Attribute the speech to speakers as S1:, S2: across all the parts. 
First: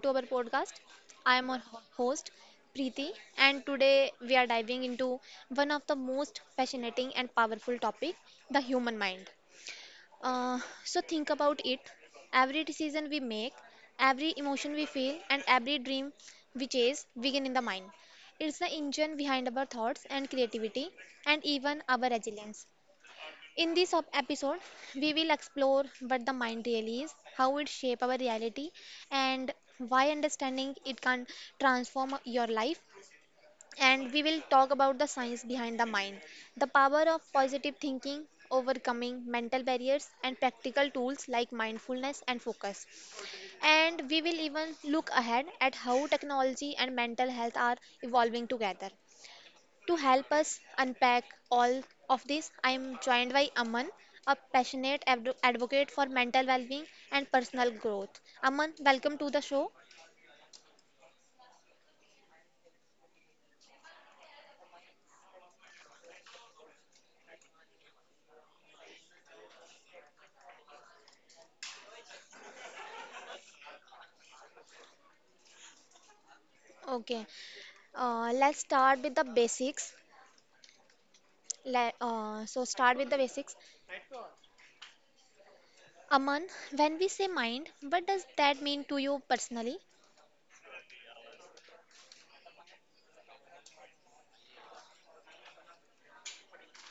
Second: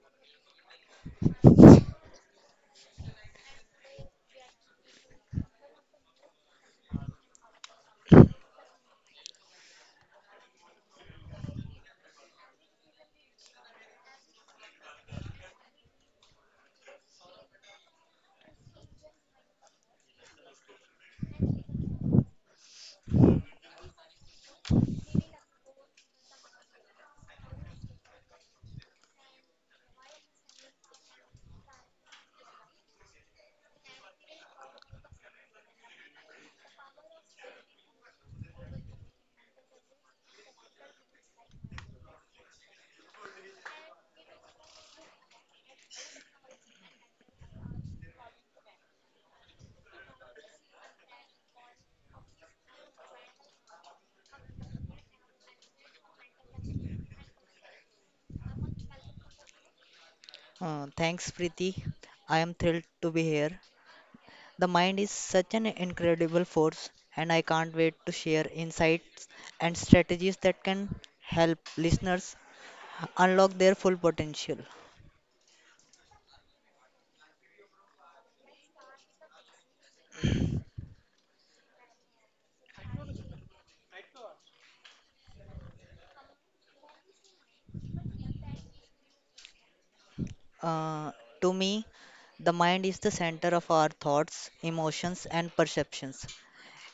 S1: to our podcast. I am our host Preeti, and today we are diving into one of the most fascinating and powerful topic, the human mind. So think about it. Every decision we make, every emotion we feel, and every dream we chase begin in the mind. It's the engine behind our thoughts and creativity, and even our resilience. In this episode, we will explore what the mind really is, how it shapes our reality, and why understanding it can transform your life. And we will talk about the science behind the mind, the power of positive thinking, overcoming mental barriers, and practical tools like mindfulness and focus. And we will even look ahead at how technology and mental health are evolving together. To help us unpack all of this, I am joined by Aman, a passionate advocate for mental well-being and personal growth. Aman, welcome to the show.
S2: Thanks, Preeti. I am thrilled to be here. The mind is such an incredible force, and I can't wait to share insights and strategies that can help listeners unlock their full potential.
S1: Okay, let's start with the basics. So start with the basics. Aman, when we say mind, what does that mean to you personally?
S2: Uh, to me, the mind is the center of our thoughts, emotions, and perceptions.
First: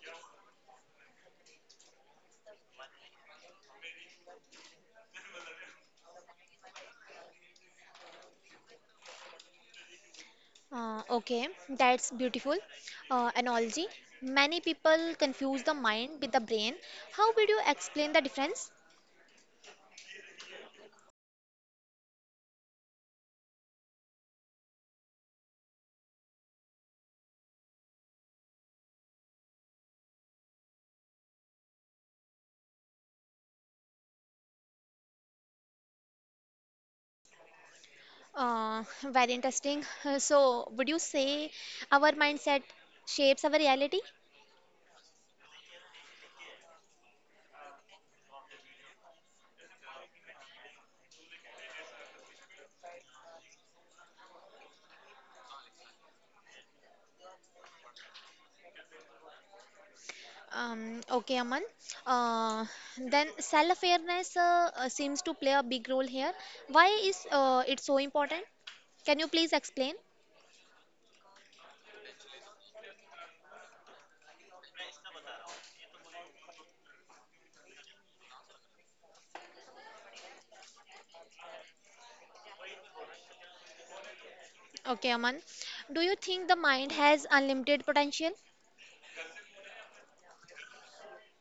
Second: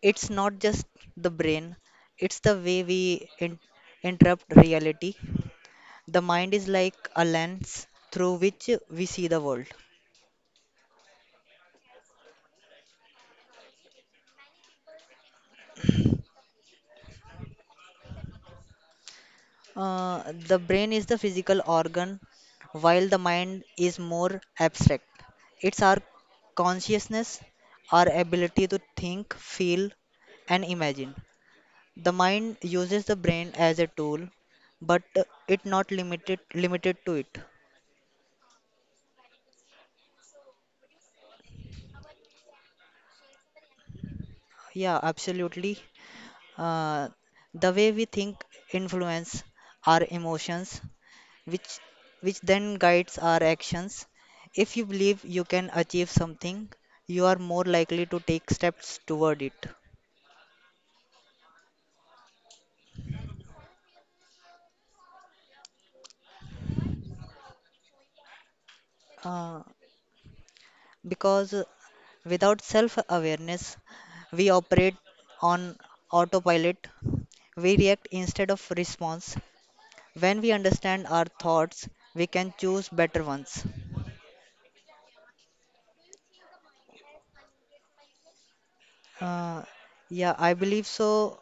S2: It's not just the brain, it's the way we interrupt reality. The mind is like a lens through which we see the world.
S1: Okay, that's beautiful analogy. Many people confuse the mind with the brain. How would you explain the difference?
S2: The brain is the physical organ, while the mind is more abstract. It's our consciousness, our ability to think, feel, and imagine. The mind uses the brain as a tool, but it not limited to it.
S1: Very interesting. So, would you say our mindset shapes our reality?
S2: Yeah, absolutely. Uh, the way we think influence our emotions, which which then guides our actions. If you believe you can achieve something, you are more likely to take steps toward it.
S1: Okay, Aman. Uh, then self-awareness seems to play a big role here. Why is it so important? Can you please
S2: Uh,
S1: explain?
S2: because without self-awareness, we operate on autopilot. We react instead of response. When we understand our thoughts, we can choose better ones.
S1: Okay, Aman. Do you think the mind has unlimited potential?
S2: Uh, yeah, I believe so.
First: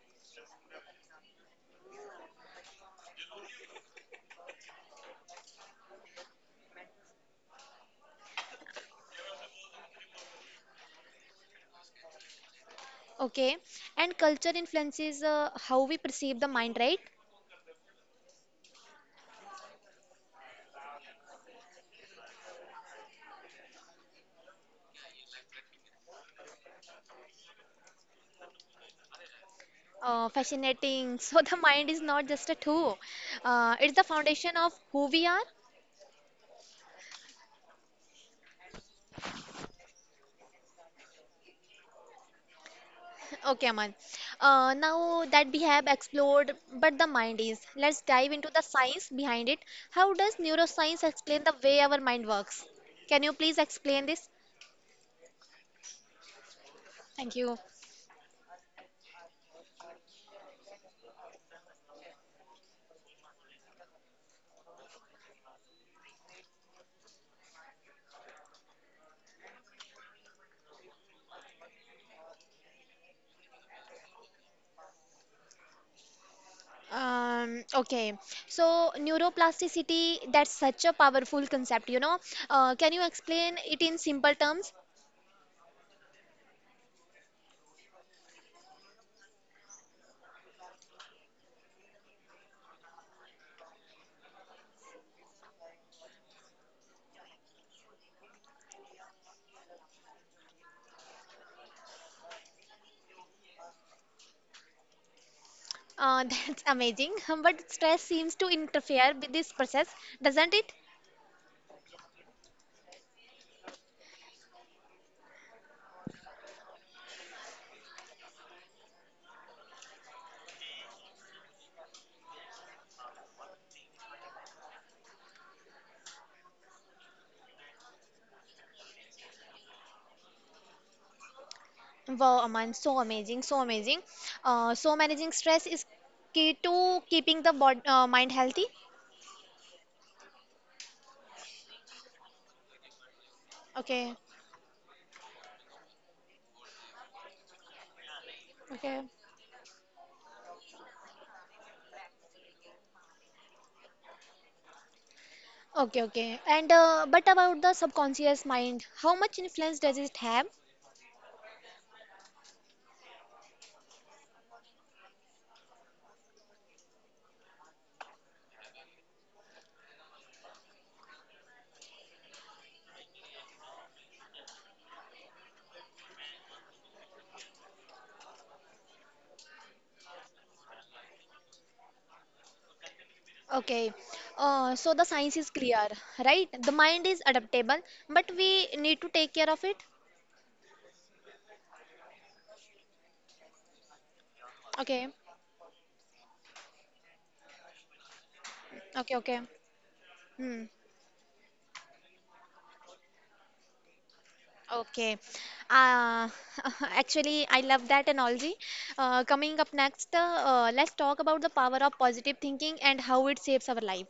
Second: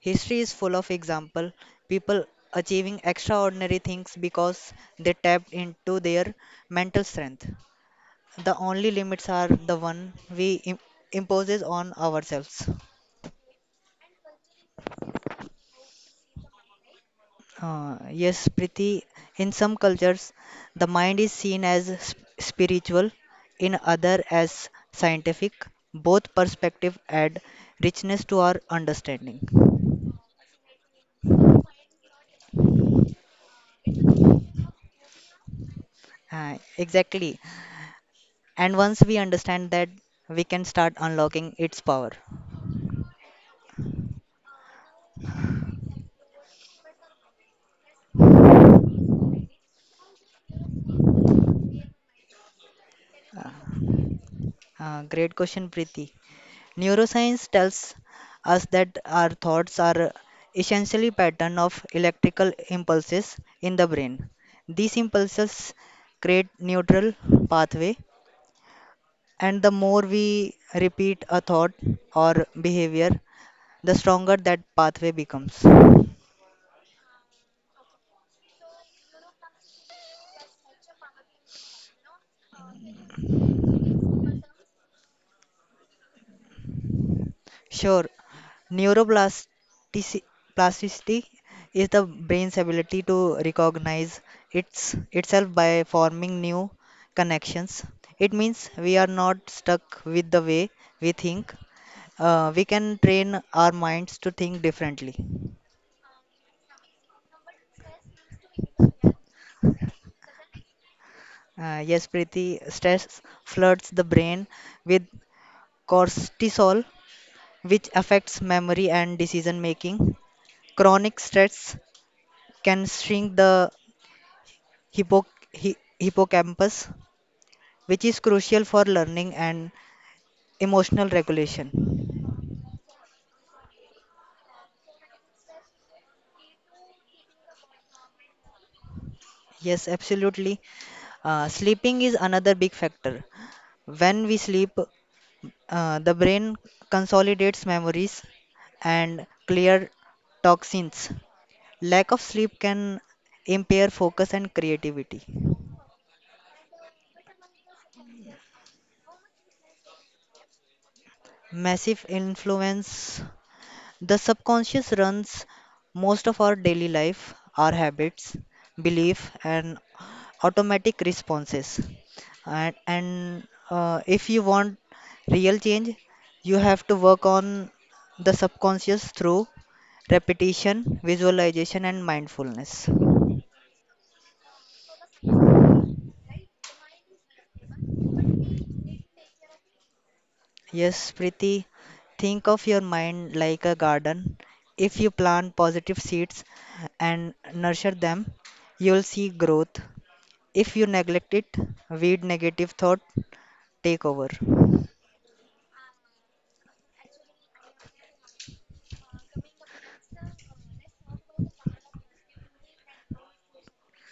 S2: History is full of example people achieving extraordinary things because they tapped into their mental strength. The only limits are the one we imposes on ourselves.
S1: Okay. And culture influences how we perceive the mind, right?
S2: Yes, Priti, in some cultures, the mind is seen as spiritual, in other as scientific. Both perspective add richness to our understanding.
S1: Fascinating. So the mind is not just a tool. It's the foundation of who we are.
S2: Exactly. And once we understand that, we can start unlocking its power.
S1: Okay, Aman. Now that we have explored but the mind is, let's dive into the science behind it. How does neuroscience explain the way our mind works? Can you please explain this?
S2: Great question, Preeti.
S1: Thank
S2: Neuroscience
S1: you.
S2: tells us that our thoughts are essentially pattern of electrical impulses in the brain. These impulses create neutral pathway, and the more we repeat a thought or behavior, the stronger that pathway becomes.
S1: Okay, so neuroplasticity, that's such a powerful concept, you know. Can you explain it in simple terms?
S2: Sure, neuroplasticity plasticity is the brain's ability to recognize itself by forming new connections. It means we are not stuck with the way we think. We can train our minds to think differently.
S1: That's amazing. But stress seems to interfere with this process, doesn't it?
S2: Yes, Preeti, stress floods the brain with cortisol, which affects memory and decision making. Chronic stress can shrink the hippo, hippocampus, which is crucial for learning and emotional regulation.
S1: Wow, Aman, so amazing, so amazing. So managing stress is key to keeping the bod mind healthy.
S2: Yes, absolutely. Sleeping is another big factor.
S1: Okay,
S2: When we sleep, the brain consolidates memories
S1: okay,
S2: and clear toxins. Lack of sleep can impair focus and creativity.
S1: okay, okay. And but about the subconscious mind, how much influence does it have?
S2: Massive influence. The subconscious runs most of our daily life, our habits, belief, and automatic responses. And if you want real change, you have to work on the subconscious through repetition, visualization, and mindfulness.
S1: Okay, so the science is clear, right? The mind is adaptable, but we need to take care of it.
S2: Yes, Preeti, think of your mind like a garden. If
S1: Okay,
S2: you plant positive seeds and nurture them, you'll
S1: okay,
S2: see
S1: okay.
S2: growth.
S1: Hmm.
S2: If you neglect it, weed negative thought take over.
S1: Okay. Uh, actually, I love that analogy. Coming up next, let's talk about the power of positive thinking and how it saves our life.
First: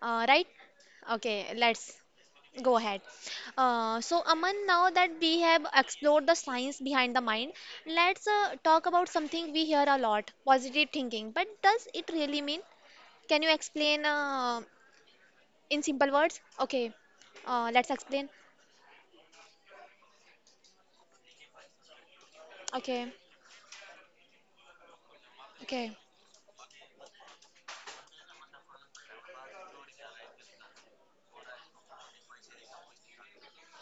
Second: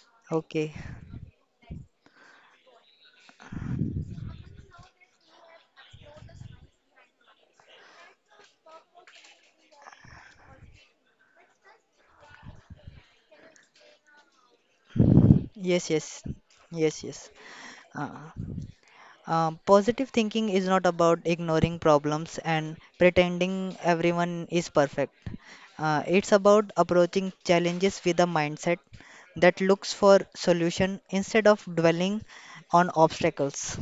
S1: Right?
S2: Okay.
S1: Okay, let's go ahead. So, Aman, now that we have explored the science behind the mind, let's talk about something we hear a lot, positive thinking. But does it really mean? Can you explain in
S2: Yes,
S1: simple
S2: yes.
S1: words? Okay,
S2: Yes, yes.
S1: let's
S2: Uh-uh.
S1: explain.
S2: Positive thinking is not about ignoring problems and
S1: Okay,
S2: pretending everyone is perfect.
S1: okay.
S2: It's about approaching challenges with a mindset that looks for solution instead of dwelling on obstacles.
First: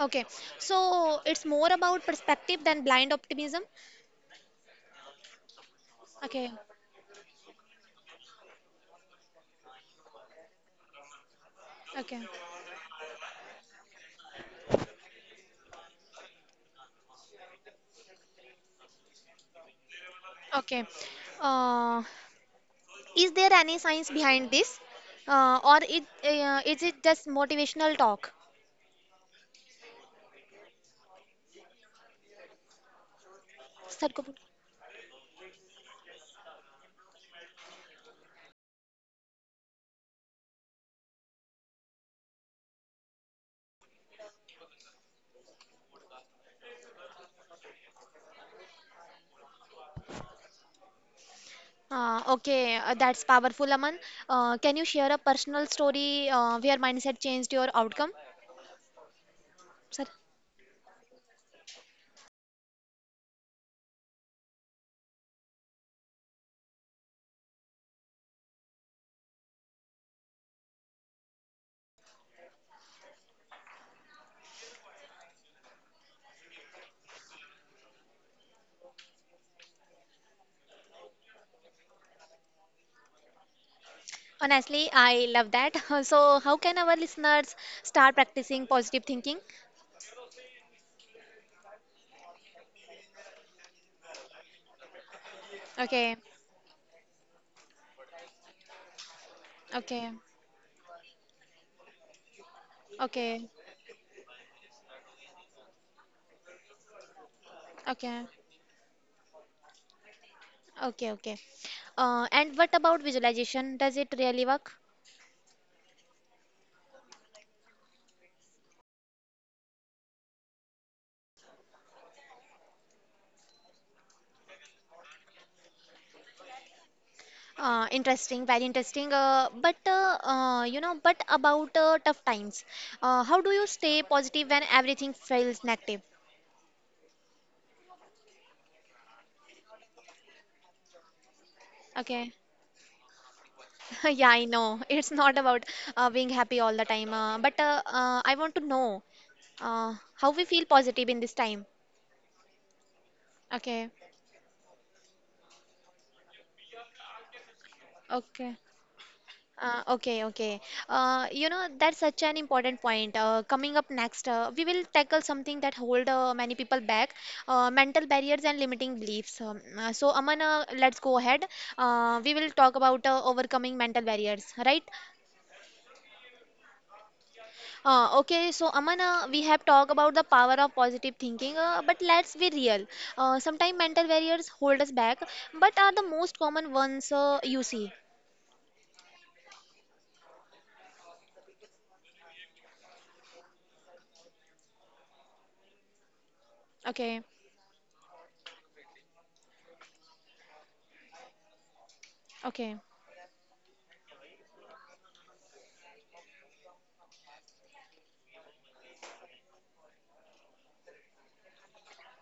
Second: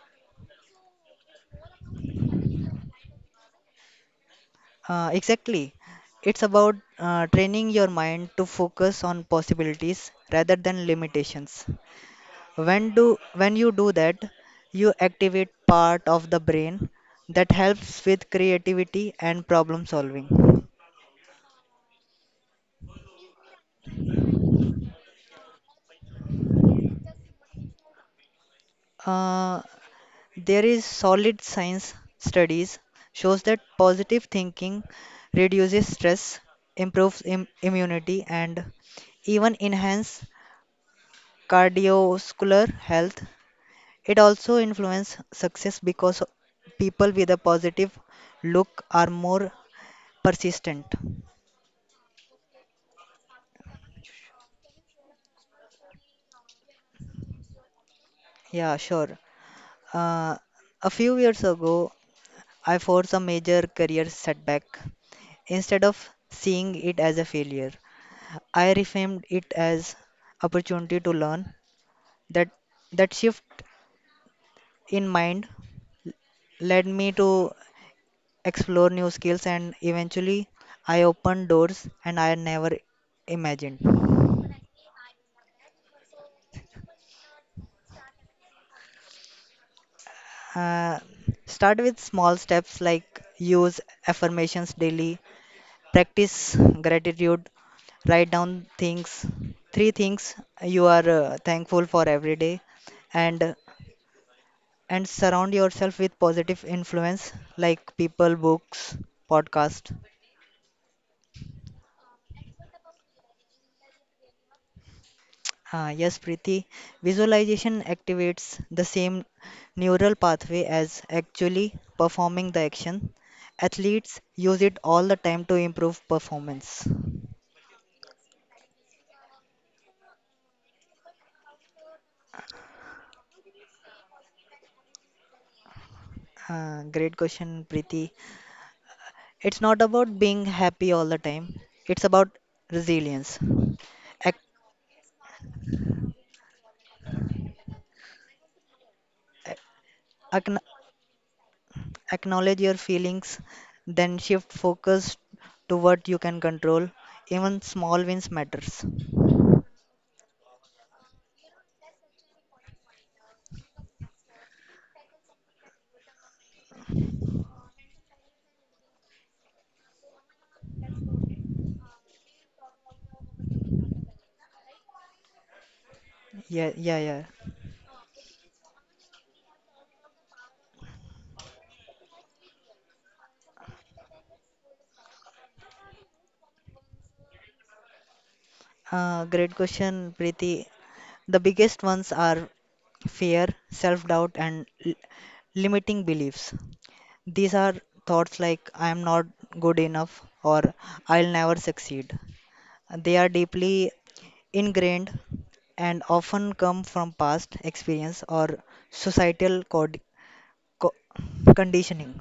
S1: Okay, so it's more about perspective than blind optimism.
S2: Exactly. It's
S1: Okay,
S2: about training your mind to focus on possibilities rather than limitations.
S1: okay,
S2: When you do that, you activate part of the brain that helps with creativity and problem solving.
S1: okay. Uh, is there any science behind this, or it is it just motivational talk?
S2: Uh, there is solid science studies shows that
S1: Sir
S2: positive
S1: Kapoor.
S2: thinking reduces stress, improves immunity, and even enhance cardiovascular health. It also influences success because people with a positive look are more persistent.
S1: Okay, that's powerful, Aman. Can you share a personal story where mindset changed your outcome,
S2: Yeah, sure.
S1: sir?
S2: Uh, a few years ago, I forced a major career setback. Instead of seeing it as a failure, I reframed it as opportunity to learn. That that shift in mind led me to explore new skills and eventually I opened doors and I never imagined.
S1: Honestly, I love that. So, how can our listeners start practicing positive thinking?
S2: Uh, start with small steps like use affirmations daily.
S1: Okay,
S2: Practice gratitude. Write down things, three
S1: okay,
S2: things you are thankful for every day,
S1: okay,
S2: and surround yourself with positive influence like
S1: okay.
S2: people, books, podcast.
S1: Okay, okay. And what about visualization? Does it really work?
S2: Yes, Preeti. Visualization activates the same neural pathway as actually performing the action. Athletes use it all the time to improve performance.
S1: Interesting, very interesting. But about tough times, how do you stay positive when everything feels negative?
S2: Great question, Preeti. It's not about being happy all the time, it's
S1: Okay.
S2: about resilience.
S1: Yeah,
S2: Ac-
S1: I know. It's not about being happy all the time. But I want to know how we
S2: ac-
S1: feel positive in this time.
S2: acknowledge your feelings,
S1: Okay.
S2: then shift focus to what you can control. Even small wins
S1: Okay.
S2: matters.
S1: Okay, okay. You know, that's such an important point. Coming up next, we will tackle something that hold many people back, mental barriers and limiting beliefs. So, Aman, let's go ahead. We will talk about overcoming mental barriers, right?
S2: Yeah, yeah, yeah.
S1: Okay, so Aman, we have talked about the power of positive thinking, but let's be real. Sometimes mental barriers hold us back, but are the most common ones you see.
S2: Great question, Preeti. The biggest ones are fear, self doubt, and limiting beliefs.
S1: Okay,
S2: These are thoughts like I am not good enough or I'll never succeed.
S1: okay.
S2: They are deeply ingrained and often come from past experience or societal co- conditioning.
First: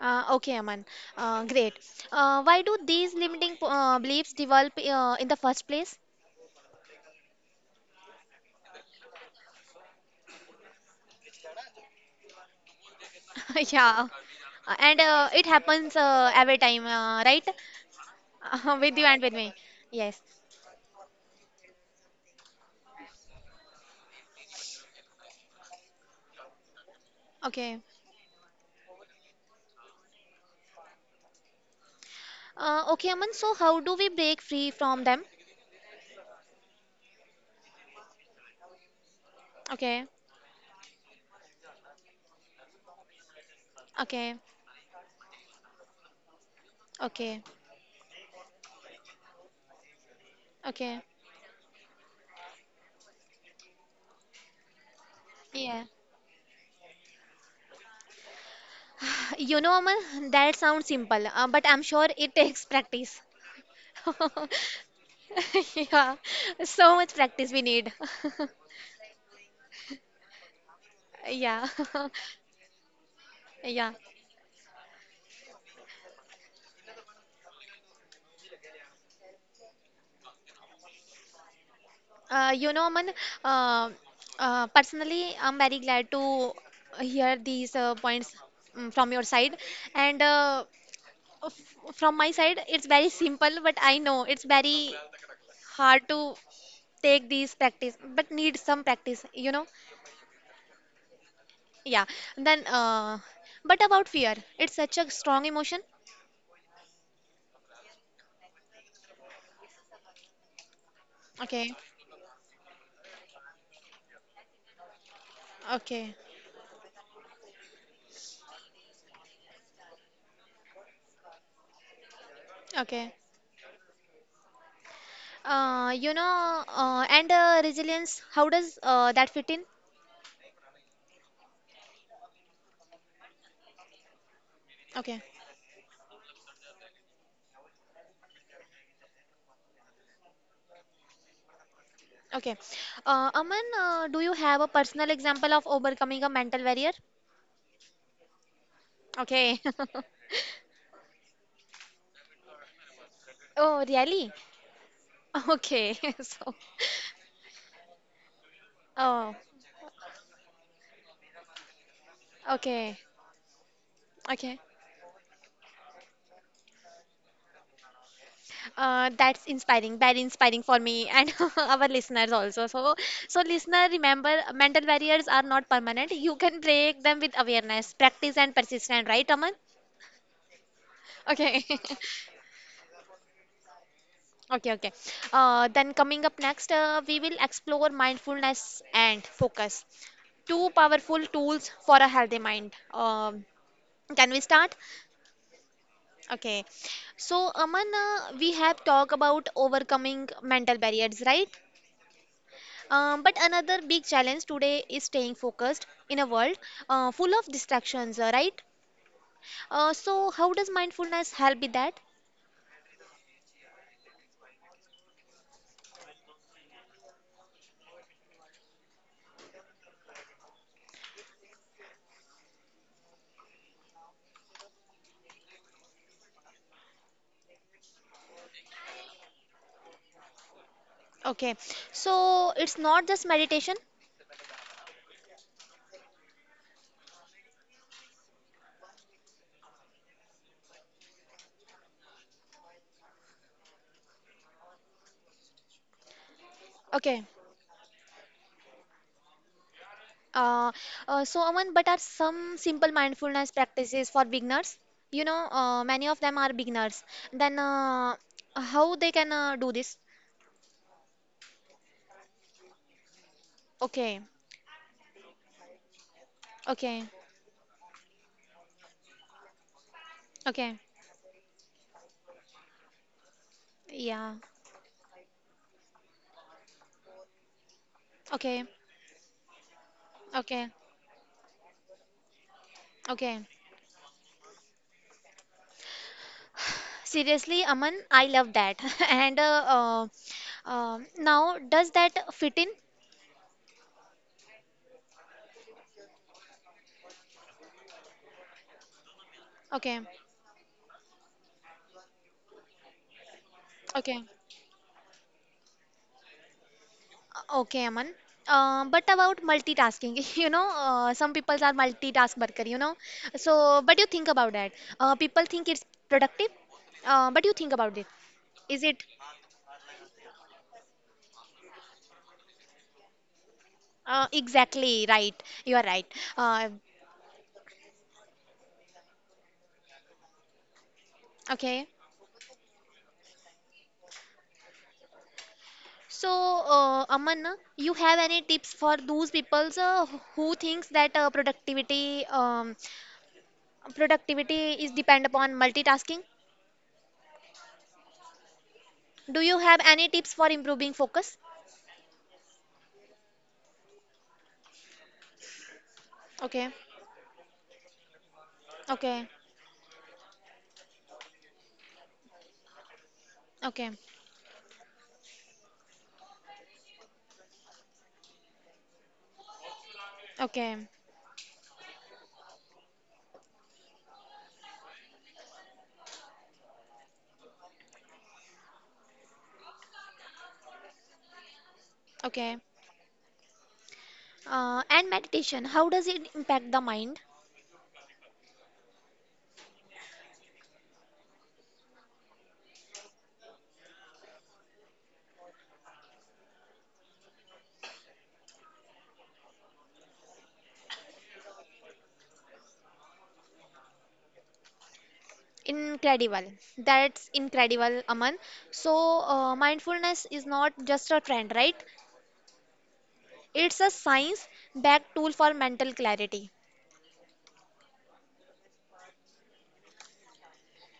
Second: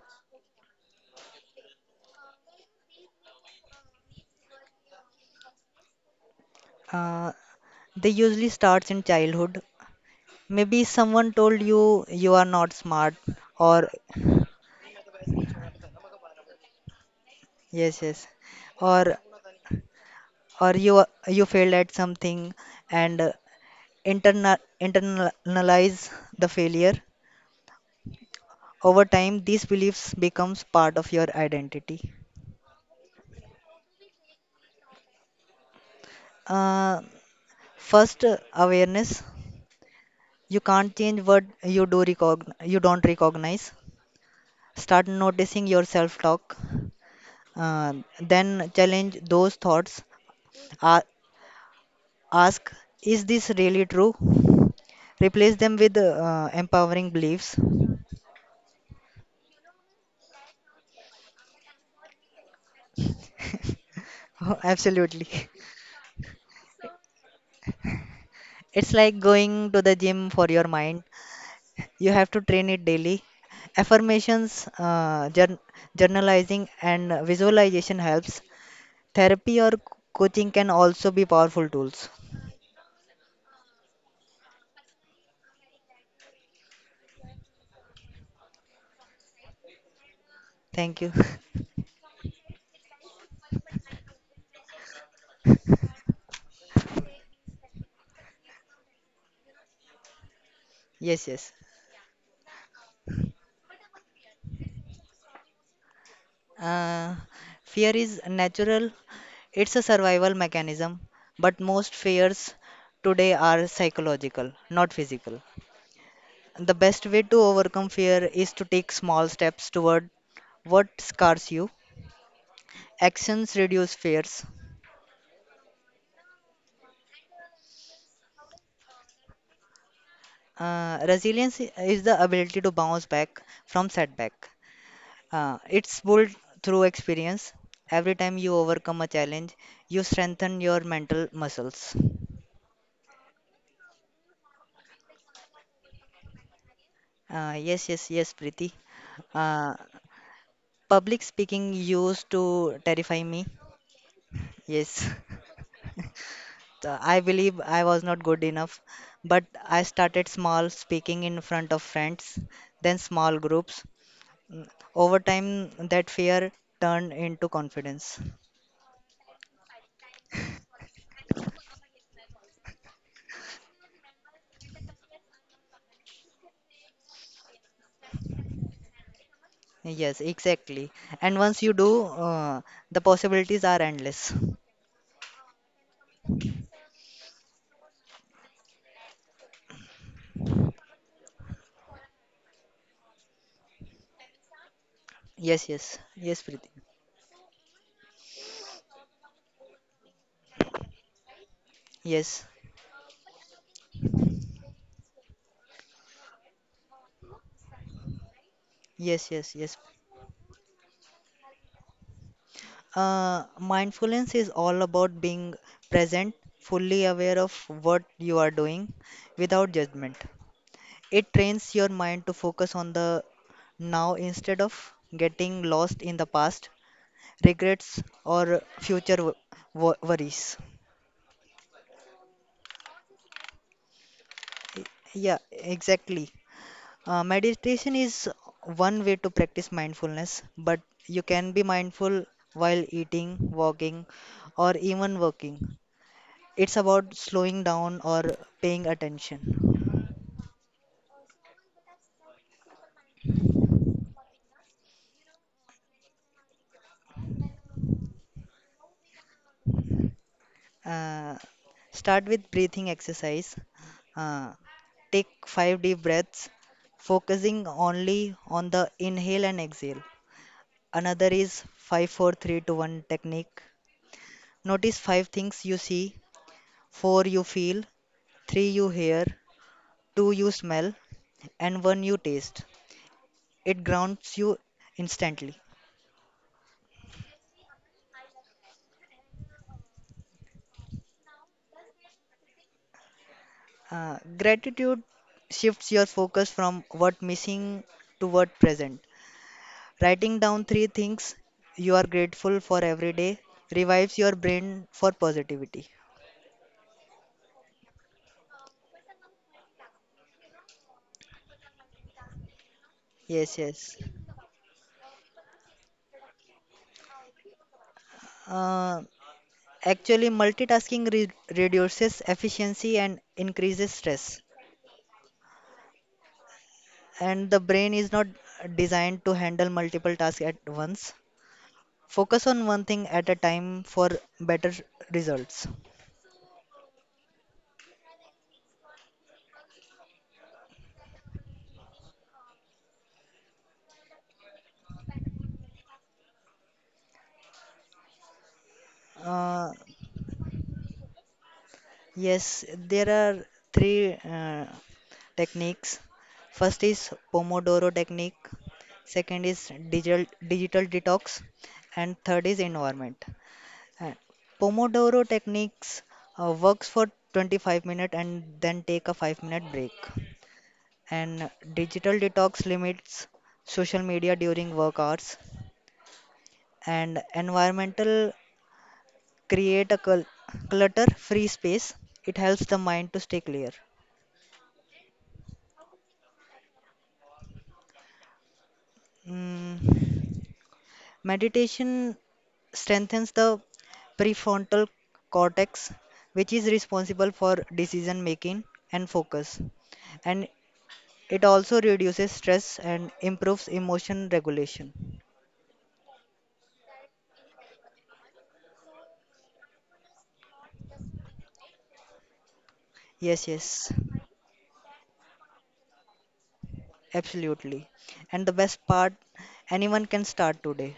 S1: Okay, Aman. Great. Why do these limiting beliefs develop in the first place?
S2: Uh, they usually starts in childhood. Maybe someone told you you are not smart, or
S1: Yeah. And it happens every time, right?
S2: yes, yes,
S1: With you
S2: or
S1: and with me. Yes.
S2: you failed at something and internalize the failure.
S1: Okay.
S2: Over time, these beliefs becomes part of your identity.
S1: Okay, Aman. So, how do we break free from them?
S2: Uh, First, awareness.
S1: Okay.
S2: You can't change what you do you don't recognize.
S1: Okay.
S2: Start noticing your self-talk.
S1: Okay.
S2: Uh, then challenge those thoughts.
S1: Okay.
S2: A- ask, is this really true? Replace them
S1: Yeah.
S2: with empowering beliefs.
S1: You know, Aman, that sounds simple, but I'm sure it takes practice.
S2: Absolutely.
S1: Yeah. So much practice we need.
S2: It's like going to the gym for your mind.
S1: Yeah,
S2: You have to train it daily.
S1: yeah.
S2: Affirmations, journalizing, and visualization helps. Therapy or coaching can also be powerful tools.
S1: You know, Aman, uh, personally, I'm very glad to hear these points from your side. And uh,
S2: Thank you.
S1: f- from my side, it's very simple, but I know it's very hard to take these practice, but need some practice, you know?
S2: Yes, yes.
S1: Yeah. Then, uh, but about fear, it's such a strong emotion.
S2: Uh, fear is natural, it's a survival mechanism, but
S1: Okay,
S2: most fears today are psychological, not physical.
S1: okay,
S2: The best way to overcome fear is to take small steps toward what scars you.
S1: okay.
S2: Actions reduce fears.
S1: And resilience, how does that fit in?
S2: Resilience is the ability to bounce back from setback.
S1: Okay.
S2: It's built through experience. Every time you overcome a challenge, you strengthen your mental muscles.
S1: Okay. Aman, do you have a personal example of overcoming a mental barrier?
S2: Yes, Preeti.
S1: Okay.
S2: Uh, public speaking used to terrify me.
S1: Oh, really?
S2: Yes,
S1: Okay. So,
S2: so I believe I was not good enough,
S1: oh,
S2: but I started small, speaking in front of friends, then
S1: okay.
S2: small groups.
S1: Okay.
S2: Over time, that fear turned into confidence.
S1: That's inspiring. Very inspiring for me and our listeners also. So listener, remember, mental barriers are not permanent. You can break them with awareness, practice, and persistence. Right, Aman?
S2: Yes, exactly. And once
S1: Okay.
S2: you do, the possibilities are endless.
S1: Okay, okay. Then coming up next, we will explore mindfulness and focus. Two powerful tools for a healthy mind. Can we start?
S2: Yes, yes, yes,
S1: Okay.
S2: Preeti.
S1: So, Aman, we have talked about overcoming mental barriers, right?
S2: Yes,
S1: But another big challenge today is staying focused in a world full of distractions, right?
S2: yes, yes, yes.
S1: So, how does mindfulness help with that?
S2: Mindfulness is all about being present, fully aware of what you are doing without judgment. It trains your mind to focus on the now instead of getting lost in the past, regrets, or future worries.
S1: Okay. So, it's not just meditation.
S2: Yeah, exactly. Meditation is one way to practice mindfulness, but you can be mindful while eating, walking, or even working. It's about
S1: Okay.
S2: slowing down or paying attention.
S1: Uh, so, Aman, but are some simple mindfulness practices for beginners? You know, many of them are beginners. Then how they can do this?
S2: Uh, start with breathing exercise.
S1: Okay,
S2: Uh, take five deep breaths,
S1: okay,
S2: focusing only on the inhale and exhale.
S1: okay,
S2: Another is five, four, three, two, one technique.
S1: yeah,
S2: Notice five things you see, four you feel,
S1: okay,
S2: three you hear, two you
S1: okay,
S2: smell and one you taste.
S1: okay.
S2: It grounds you instantly.
S1: Seriously, Aman, I love that. And now, does that fit in?
S2: Gratitude shifts your focus from what missing to what present.
S1: Okay,
S2: Writing down three things you are grateful for every day revives
S1: okay,
S2: your brain for positivity.
S1: Okay, Aman. But about multitasking, you know, some people are multitask worker, you know.
S2: Yes,
S1: So,
S2: yes.
S1: but you think about that. People think it's productive, but you think about it. Is
S2: Uh,
S1: it
S2: actually, multitasking reduces efficiency and increases stress.
S1: exactly right? You are right. Uh,
S2: And the brain is not designed to handle multiple tasks at once.
S1: okay.
S2: Focus on one thing at a time for better results.
S1: So, Aman, you have any tips for those people who thinks that productivity is depend upon multitasking? Do you
S2: Uh,
S1: have any tips for improving focus?
S2: yes, there are three techniques.
S1: Okay.
S2: First is Pomodoro technique,
S1: Okay.
S2: second is digital detox, and third is environment.
S1: Okay,
S2: Uh, Pomodoro techniques works for 25 minutes and then take a 5-minute break.
S1: okay,
S2: And digital detox limits social media during work hours and environmental create a clutter-free space. It
S1: okay.
S2: helps the mind to stay clear.
S1: And meditation, how does it impact the mind?
S2: Mm, meditation strengthens the prefrontal cortex, which is responsible for decision making and focus, and it also reduces stress and improves emotion regulation.
S1: Incredible. That's incredible, Aman. So, mindfulness is not just a trend, right?
S2: Yes,
S1: It's a
S2: yes,
S1: science backed tool for mental clarity.
S2: absolutely. And the best part, anyone can start today.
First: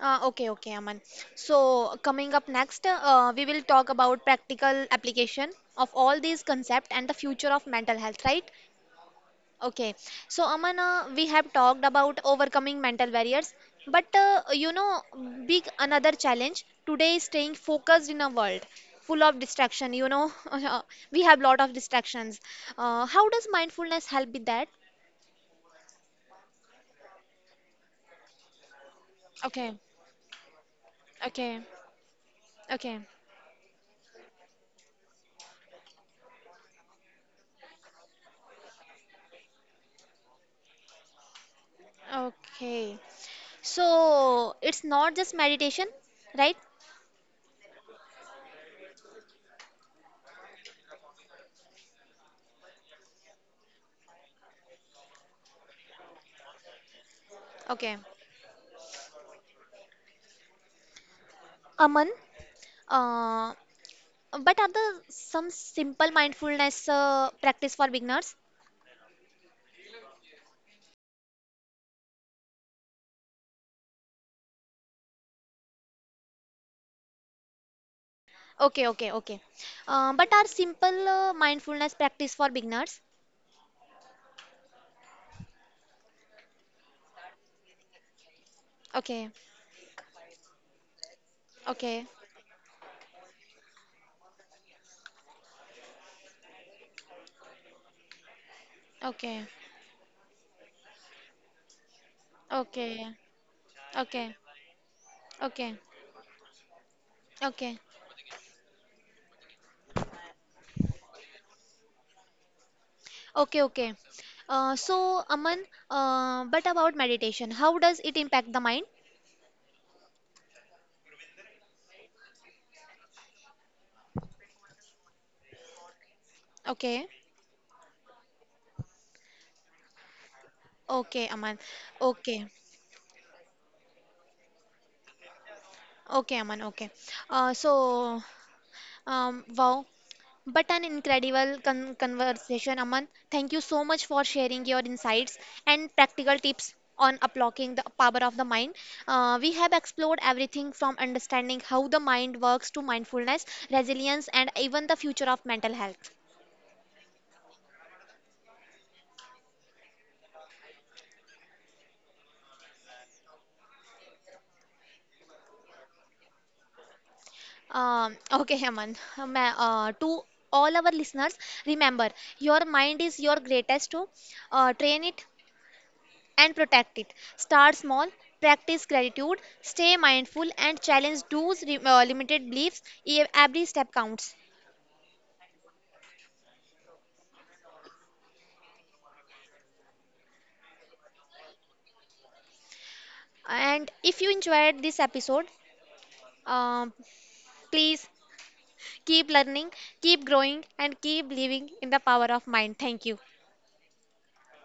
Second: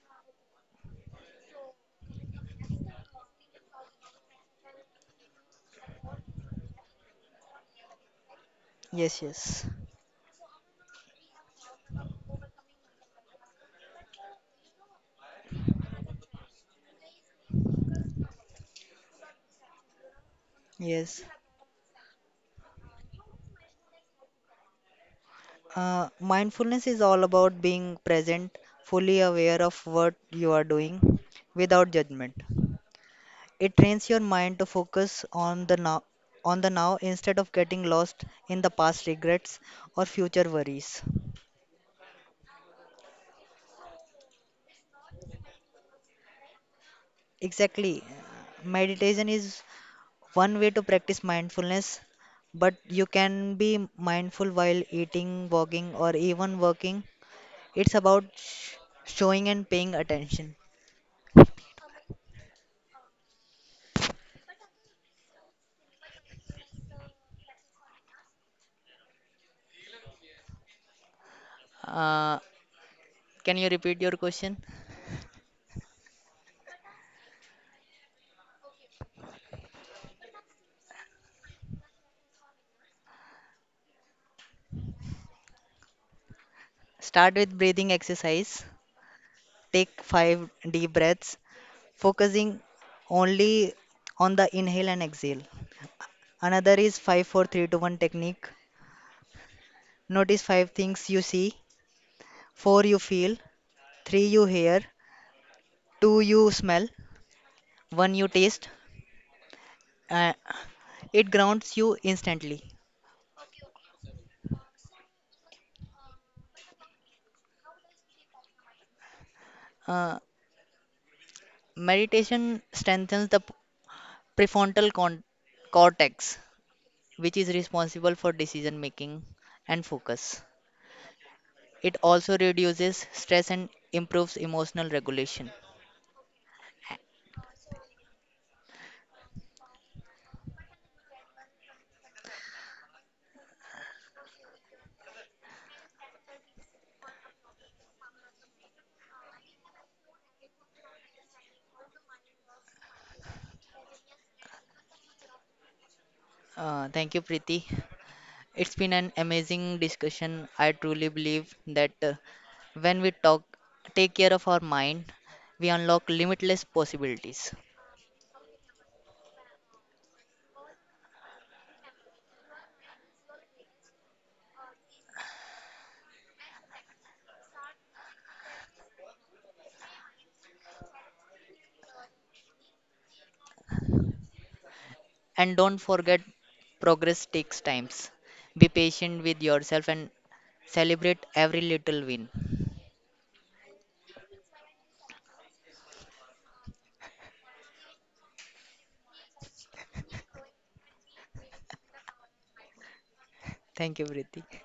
S1: Okay, okay, Aman. So, coming up next, we will talk about practical application of all these concepts and the future of mental health, right?
S2: Yes, yes,
S1: Okay, so Amana, we have talked about overcoming mental barriers, but you know, big another challenge today is staying focused in a world full of distraction. You know, we
S2: yes.
S1: have lot of distractions. How does mindfulness help with that?
S2: Mindfulness is all about being present, fully aware
S1: Okay,
S2: of what you are doing
S1: okay,
S2: without judgment.
S1: okay,
S2: It trains your mind to focus on the now instead of getting lost in the past regrets or future worries.
S1: okay, so it's not just meditation, right?
S2: Exactly. Meditation is one way to practice mindfulness, but you can be mindful while eating, walking, or even working. It's
S1: Okay.
S2: about showing and paying attention.
S1: Aman, uh, but are there some simple mindfulness practice for beginners?
S2: Uh, can you repeat your question?
S1: Okay, okay, okay. But are simple mindfulness practice for beginners?
S2: Start with breathing exercise.
S1: Okay,
S2: Take five deep breaths,
S1: okay,
S2: focusing only on the inhale and exhale. Another is five, four, three, two, one technique.
S1: okay,
S2: Notice five things you see, four you
S1: okay,
S2: feel, three
S1: okay,
S2: you hear,
S1: okay,
S2: two you smell,
S1: okay,
S2: one you taste. Uh, it grounds you instantly.
S1: okay, okay. So, Aman, but about meditation, how does it impact the mind?
S2: Uh, meditation strengthens the prefrontal cortex,
S1: Okay,
S2: which is responsible for decision making and focus.
S1: okay, Aman.
S2: It also
S1: Okay,
S2: reduces stress and improves emotional regulation.
S1: okay, Aman. Okay. Uh, so, wow. But an incredible conversation, Aman. Thank you so much for sharing your insights and practical tips on unlocking the power of the mind. We have explored everything from understanding how the mind works to mindfulness, resilience, and even the future of mental health.
S2: Thank you, Preeti. It's been an amazing discussion. I truly believe that when we talk, take care of our mind, we unlock limitless possibilities.
S1: Okay, Aman. To all our listeners, remember your mind is your greatest tool. Train it, and protect it. Start small, practice gratitude, stay mindful, and challenge those limited beliefs. Every step counts.
S2: And don't forget, progress takes times. Be patient with yourself and celebrate every little win.
S1: And if you enjoyed this episode, um, please keep learning, keep growing, and keep living in the power of mind. Thank you.
S2: Thank you, Preeti.